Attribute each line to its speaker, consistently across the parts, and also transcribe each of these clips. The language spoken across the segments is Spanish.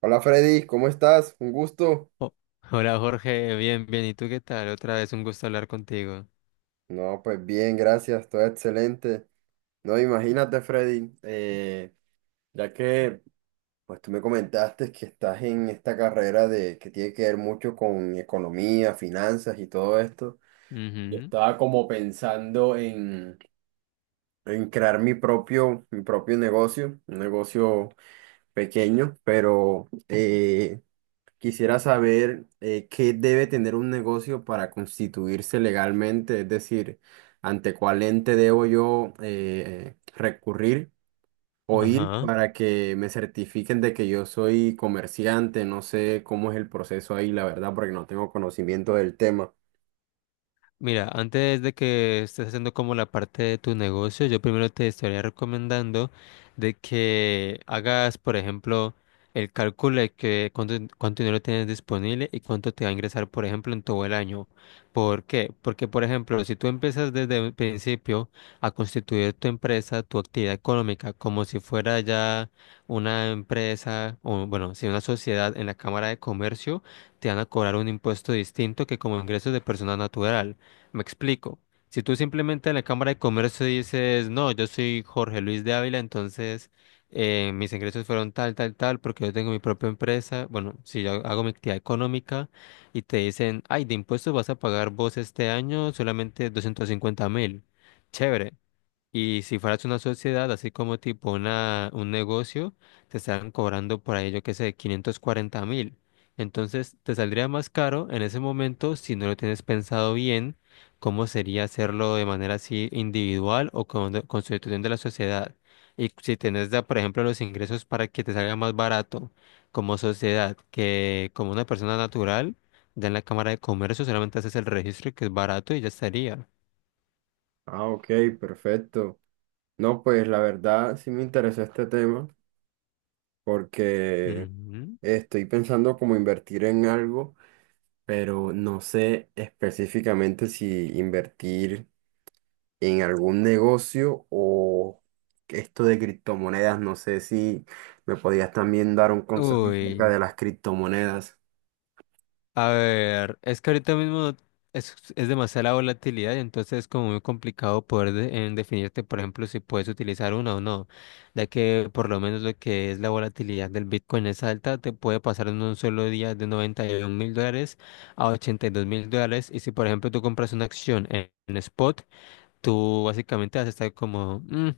Speaker 1: Hola Freddy, ¿cómo estás? Un gusto.
Speaker 2: Oh, hola Jorge, bien, bien. ¿Y tú qué tal? Otra vez un gusto hablar contigo.
Speaker 1: No, pues bien, gracias, todo excelente. No, imagínate Freddy, ya que pues tú me comentaste que estás en esta carrera de que tiene que ver mucho con economía, finanzas y todo esto. Yo
Speaker 2: Ujú.
Speaker 1: estaba como pensando en crear mi propio negocio, un negocio pequeño, pero quisiera saber qué debe tener un negocio para constituirse legalmente, es decir, ante cuál ente debo yo recurrir o ir
Speaker 2: Ajá.
Speaker 1: para que me certifiquen de que yo soy comerciante. No sé cómo es el proceso ahí, la verdad, porque no tengo conocimiento del tema.
Speaker 2: Mira, antes de que estés haciendo como la parte de tu negocio, yo primero te estaría recomendando de que hagas, por ejemplo, el cálculo de que cuánto dinero tienes disponible y cuánto te va a ingresar, por ejemplo, en todo el año. ¿Por qué? Porque, por ejemplo, si tú empiezas desde el principio a constituir tu empresa, tu actividad económica, como si fuera ya una empresa o, bueno, si una sociedad en la Cámara de Comercio, te van a cobrar un impuesto distinto que como ingresos de persona natural. Me explico. Si tú simplemente en la Cámara de Comercio dices, no, yo soy Jorge Luis de Ávila, entonces mis ingresos fueron tal, tal, tal, porque yo tengo mi propia empresa, bueno, si yo hago mi actividad económica y te dicen, ay, de impuestos vas a pagar vos este año solamente 250.000. Chévere. Y si fueras una sociedad, así como tipo un negocio, te estarán cobrando por ahí, yo qué sé, 540.000. Entonces, te saldría más caro en ese momento si no lo tienes pensado bien, cómo sería hacerlo de manera así individual o con constitución de la sociedad. Y si tienes, por ejemplo, los ingresos para que te salga más barato como sociedad que como una persona natural, ya en la Cámara de Comercio solamente haces el registro que es barato y ya estaría.
Speaker 1: Ah, ok, perfecto. No, pues la verdad sí me interesó este tema porque
Speaker 2: Ujú.
Speaker 1: estoy pensando como invertir en algo, pero no sé específicamente si invertir en algún negocio o esto de criptomonedas. No sé si me podías también dar un consejo acerca
Speaker 2: Uy.
Speaker 1: de las criptomonedas.
Speaker 2: A ver, es que ahorita mismo es demasiada la volatilidad y entonces es como muy complicado poder en definirte, por ejemplo, si puedes utilizar una o no, ya que por lo menos lo que es la volatilidad del Bitcoin es alta, te puede pasar en un solo día de 91 mil dólares a $82.000 y si por ejemplo tú compras una acción en spot, tú básicamente vas a estar como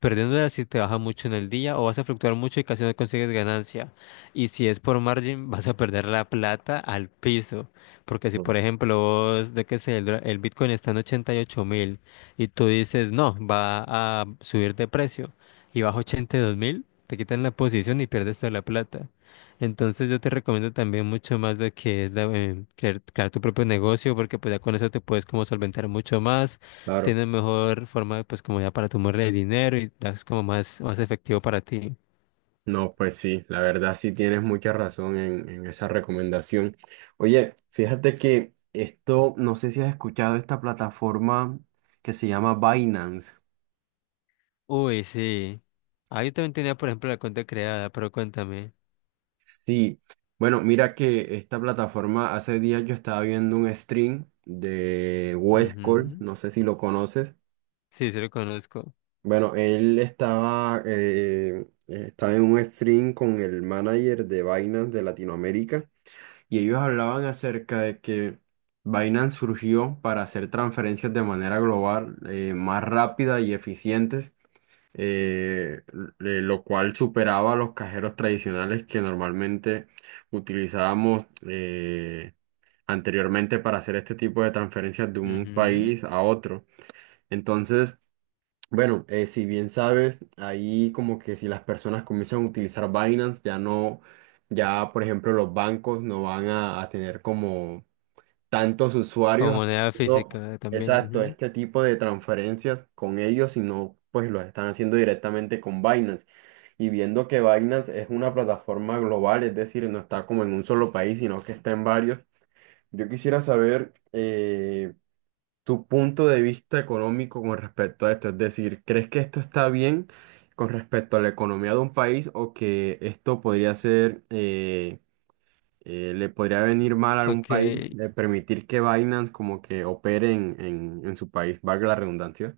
Speaker 2: perdiéndola si te baja mucho en el día o vas a fluctuar mucho y casi no consigues ganancia. Y si es por margin, vas a perder la plata al piso. Porque si,
Speaker 1: Mm.
Speaker 2: por ejemplo, vos, de qué sé, el Bitcoin está en 88.000 y tú dices, no, va a subir de precio y baja 82.000, te quitan la posición y pierdes toda la plata. Entonces yo te recomiendo también mucho más lo que es crear tu propio negocio porque pues ya con eso te puedes como solventar mucho más
Speaker 1: Claro.
Speaker 2: tienes mejor forma, pues como ya para tomarle el dinero y das como más efectivo para ti.
Speaker 1: No, pues sí, la verdad sí tienes mucha razón en esa recomendación. Oye, fíjate que esto, no sé si has escuchado esta plataforma que se llama Binance.
Speaker 2: Uy, sí. Ah, yo también tenía, por ejemplo, la cuenta creada, pero cuéntame.
Speaker 1: Sí, bueno, mira que esta plataforma, hace días yo estaba viendo un stream de Wes Cole,
Speaker 2: Ujú.
Speaker 1: no sé si lo conoces.
Speaker 2: Sí, sí lo conozco.
Speaker 1: Bueno, él estaba, estaba en un stream con el manager de Binance de Latinoamérica y ellos hablaban acerca de que Binance surgió para hacer transferencias de manera global, más rápida y eficientes eh, lo cual superaba a los cajeros tradicionales que normalmente utilizábamos anteriormente para hacer este tipo de transferencias de un
Speaker 2: Ujú.
Speaker 1: país a otro. Entonces, bueno, si bien sabes, ahí como que si las personas comienzan a utilizar Binance, ya no, ya por ejemplo los bancos no van a tener como tantos
Speaker 2: Como
Speaker 1: usuarios
Speaker 2: moneda
Speaker 1: haciendo,
Speaker 2: física también.
Speaker 1: exacto,
Speaker 2: Ujú.
Speaker 1: este tipo de transferencias con ellos, sino pues lo están haciendo directamente con Binance. Y viendo que Binance es una plataforma global, es decir, no está como en un solo país, sino que está en varios. Yo quisiera saber tu punto de vista económico con respecto a esto. Es decir, ¿crees que esto está bien con respecto a la economía de un país o que esto podría ser le podría venir mal a algún
Speaker 2: Ok.
Speaker 1: país de permitir que Binance como que opere en su país, valga la redundancia.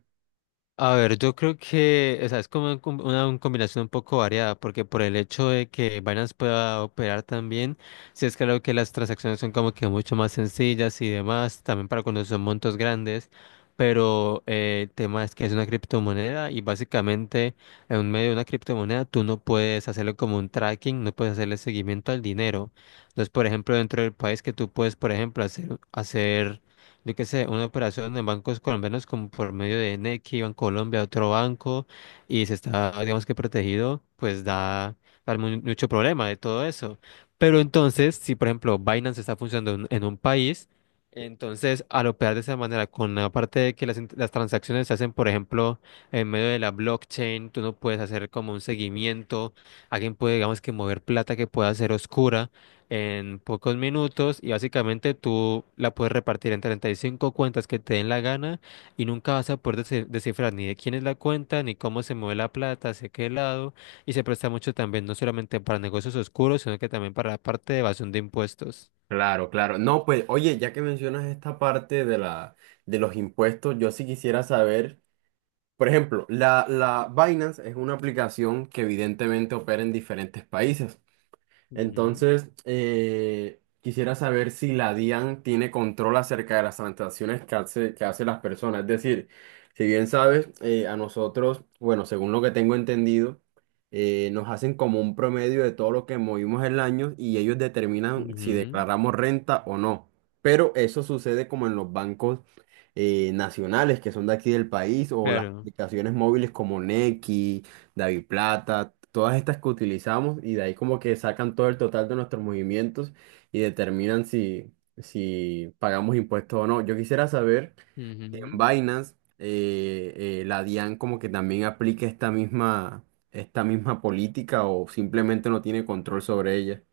Speaker 2: A ver, yo creo que, o sea, es como un com- una, un combinación un poco variada, porque por el hecho de que Binance pueda operar también, sí es claro que las transacciones son como que mucho más sencillas y demás, también para cuando son montos grandes, pero el tema es que es una criptomoneda y básicamente en medio de una criptomoneda tú no puedes hacerlo como un tracking, no puedes hacerle seguimiento al dinero. Entonces, por ejemplo, dentro del país que tú puedes, por ejemplo, hacer yo qué sé, una operación en bancos colombianos como por medio de Nequi, Banco Colombia, otro banco, y se está, digamos que protegido, pues mucho problema de todo eso. Pero entonces, si por ejemplo Binance está funcionando en un país, entonces al operar de esa manera, con la parte de que las transacciones se hacen, por ejemplo, en medio de la blockchain, tú no puedes hacer como un seguimiento, alguien puede, digamos que mover plata que pueda ser oscura en pocos minutos y básicamente tú la puedes repartir en 35 cuentas que te den la gana y nunca vas a poder descifrar ni de quién es la cuenta, ni cómo se mueve la plata, hacia qué lado y se presta mucho también no solamente para negocios oscuros, sino que también para la parte de evasión de impuestos.
Speaker 1: Claro, claro. No, pues, oye, ya que mencionas esta parte de de los impuestos, yo sí quisiera saber, por ejemplo, la Binance es una aplicación que evidentemente opera en diferentes países.
Speaker 2: Ujú,
Speaker 1: Entonces, quisiera saber si la DIAN tiene control acerca de las transacciones que hace, que hacen las personas. Es decir, si bien sabes, a nosotros, bueno, según lo que tengo entendido, nos hacen como un promedio de todo lo que movimos el año y ellos determinan si
Speaker 2: ujú,
Speaker 1: declaramos renta o no. Pero eso sucede como en los bancos nacionales que son de aquí del país o las
Speaker 2: claro.
Speaker 1: aplicaciones móviles como Nequi, David Plata, todas estas que utilizamos y de ahí como que sacan todo el total de nuestros movimientos y determinan si, si pagamos impuestos o no. Yo quisiera saber, si en
Speaker 2: Ujú.
Speaker 1: Binance, la DIAN como que también aplica esta misma política o simplemente no tiene control sobre ella.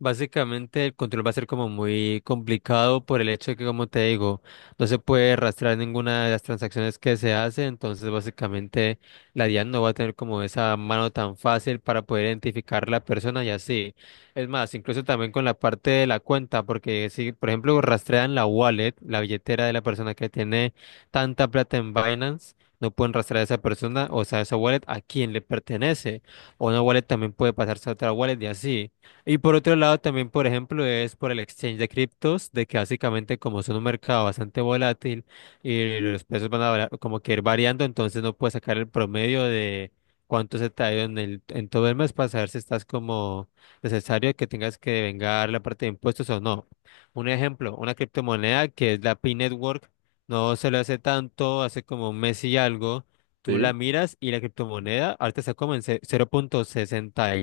Speaker 2: Básicamente el control va a ser como muy complicado por el hecho de que, como te digo, no se puede rastrear ninguna de las transacciones que se hace, entonces básicamente la DIAN no va a tener como esa mano tan fácil para poder identificar la persona y así. Es más, incluso también con la parte de la cuenta, porque si, por ejemplo, rastrean la wallet, la billetera de la persona que tiene tanta plata en Binance, no pueden rastrear a esa persona, o sea, esa wallet a quién le pertenece. O una wallet también puede pasarse a otra wallet y así. Y por otro lado, también, por ejemplo, es por el exchange de criptos, de que básicamente como es un mercado bastante volátil y los precios van a como que ir variando, entonces no puedes sacar el promedio de cuánto se te ha ido en todo el mes para saber si estás como necesario que tengas que vengar la parte de impuestos o no. Un ejemplo, una criptomoneda que es la Pi Network, no se lo hace tanto, hace como un mes y algo, tú la
Speaker 1: Sí.
Speaker 2: miras y la criptomoneda ahorita está como en 0,60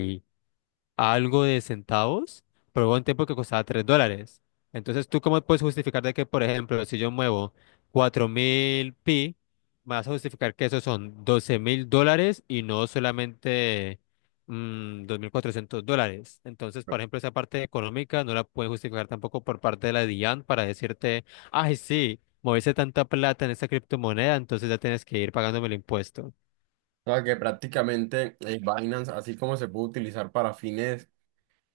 Speaker 2: a algo de centavos, pero hubo un tiempo que costaba $3. Entonces, ¿tú cómo puedes justificar de que, por ejemplo, si yo muevo 4.000 pi, me vas a justificar que esos son $12.000 y no solamente $2.400? Entonces, por ejemplo, esa parte económica no la puedes justificar tampoco por parte de la DIAN para decirte, ay, sí, moviste tanta plata en esta criptomoneda, entonces ya tienes que ir pagándome el impuesto.
Speaker 1: O sea, que prácticamente Binance, así como se puede utilizar para fines,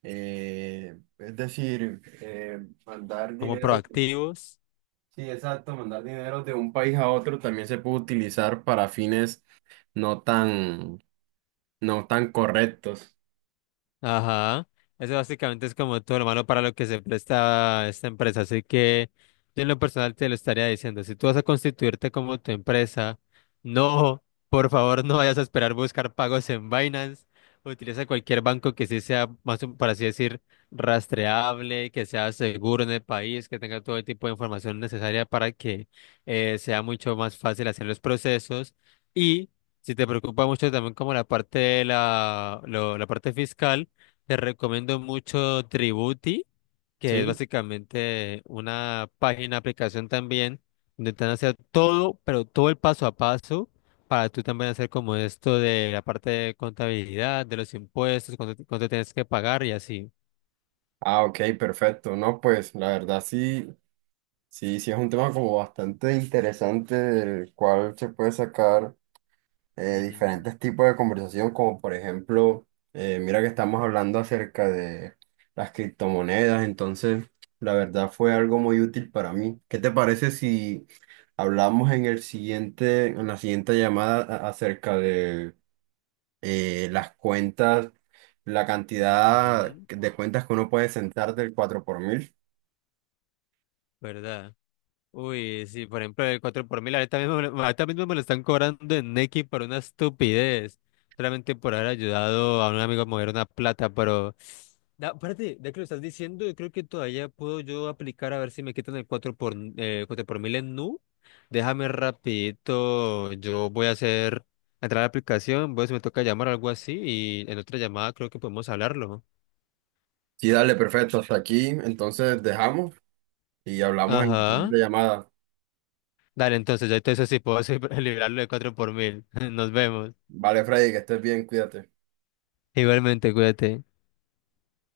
Speaker 1: es decir, mandar
Speaker 2: Como
Speaker 1: dinero.
Speaker 2: proactivos.
Speaker 1: Sí, exacto, mandar dinero de un país a otro también se puede utilizar para fines no tan, no tan correctos.
Speaker 2: Ajá, eso básicamente es como todo lo malo para lo que se presta esta empresa. Así que yo en lo personal te lo estaría diciendo, si tú vas a constituirte como tu empresa, no, por favor, no vayas a esperar buscar pagos en Binance. Utiliza cualquier banco que sí sea, más, por así decir, rastreable, que sea seguro en el país, que tenga todo el tipo de información necesaria para que sea mucho más fácil hacer los procesos. Y si te preocupa mucho también como la parte de la parte fiscal, te recomiendo mucho Tributi, que es
Speaker 1: Sí.
Speaker 2: básicamente una página, aplicación también, donde te van a hacer todo, pero todo el paso a paso, para tú también hacer como esto de la parte de contabilidad, de los impuestos, cuánto tienes que pagar y así.
Speaker 1: Ah, ok, perfecto. No, pues la verdad sí, sí, sí es un tema como bastante interesante del cual se puede sacar
Speaker 2: Ujú,
Speaker 1: diferentes tipos de conversación, como por ejemplo, mira que estamos hablando acerca de las criptomonedas, entonces la verdad fue algo muy útil para mí. ¿Qué te parece si hablamos en el siguiente, en la siguiente llamada a- acerca de las cuentas, la cantidad
Speaker 2: ujú,
Speaker 1: de cuentas que uno puede sentar del 4 por mil?
Speaker 2: ¿verdad? Uy, sí, por ejemplo, el 4 por mil, ahorita mismo, ahorita mismo me lo están cobrando en Nequi por una estupidez, solamente por haber ayudado a un amigo a mover una plata, pero... Aparte, ya que lo estás diciendo, yo creo que todavía puedo yo aplicar a ver si me quitan el 4 por mil en Nu. Déjame rapidito, yo voy a hacer, entrar a la aplicación, voy a ver si me toca llamar o algo así y en otra llamada creo que podemos hablarlo.
Speaker 1: Sí, dale, perfecto, hasta aquí, entonces dejamos y hablamos en la
Speaker 2: Ajá.
Speaker 1: siguiente llamada.
Speaker 2: Dale, entonces ya entonces sí puedo liberarlo de 4 por mil. Nos vemos.
Speaker 1: Vale, Freddy, que estés bien, cuídate.
Speaker 2: Igualmente, cuídate.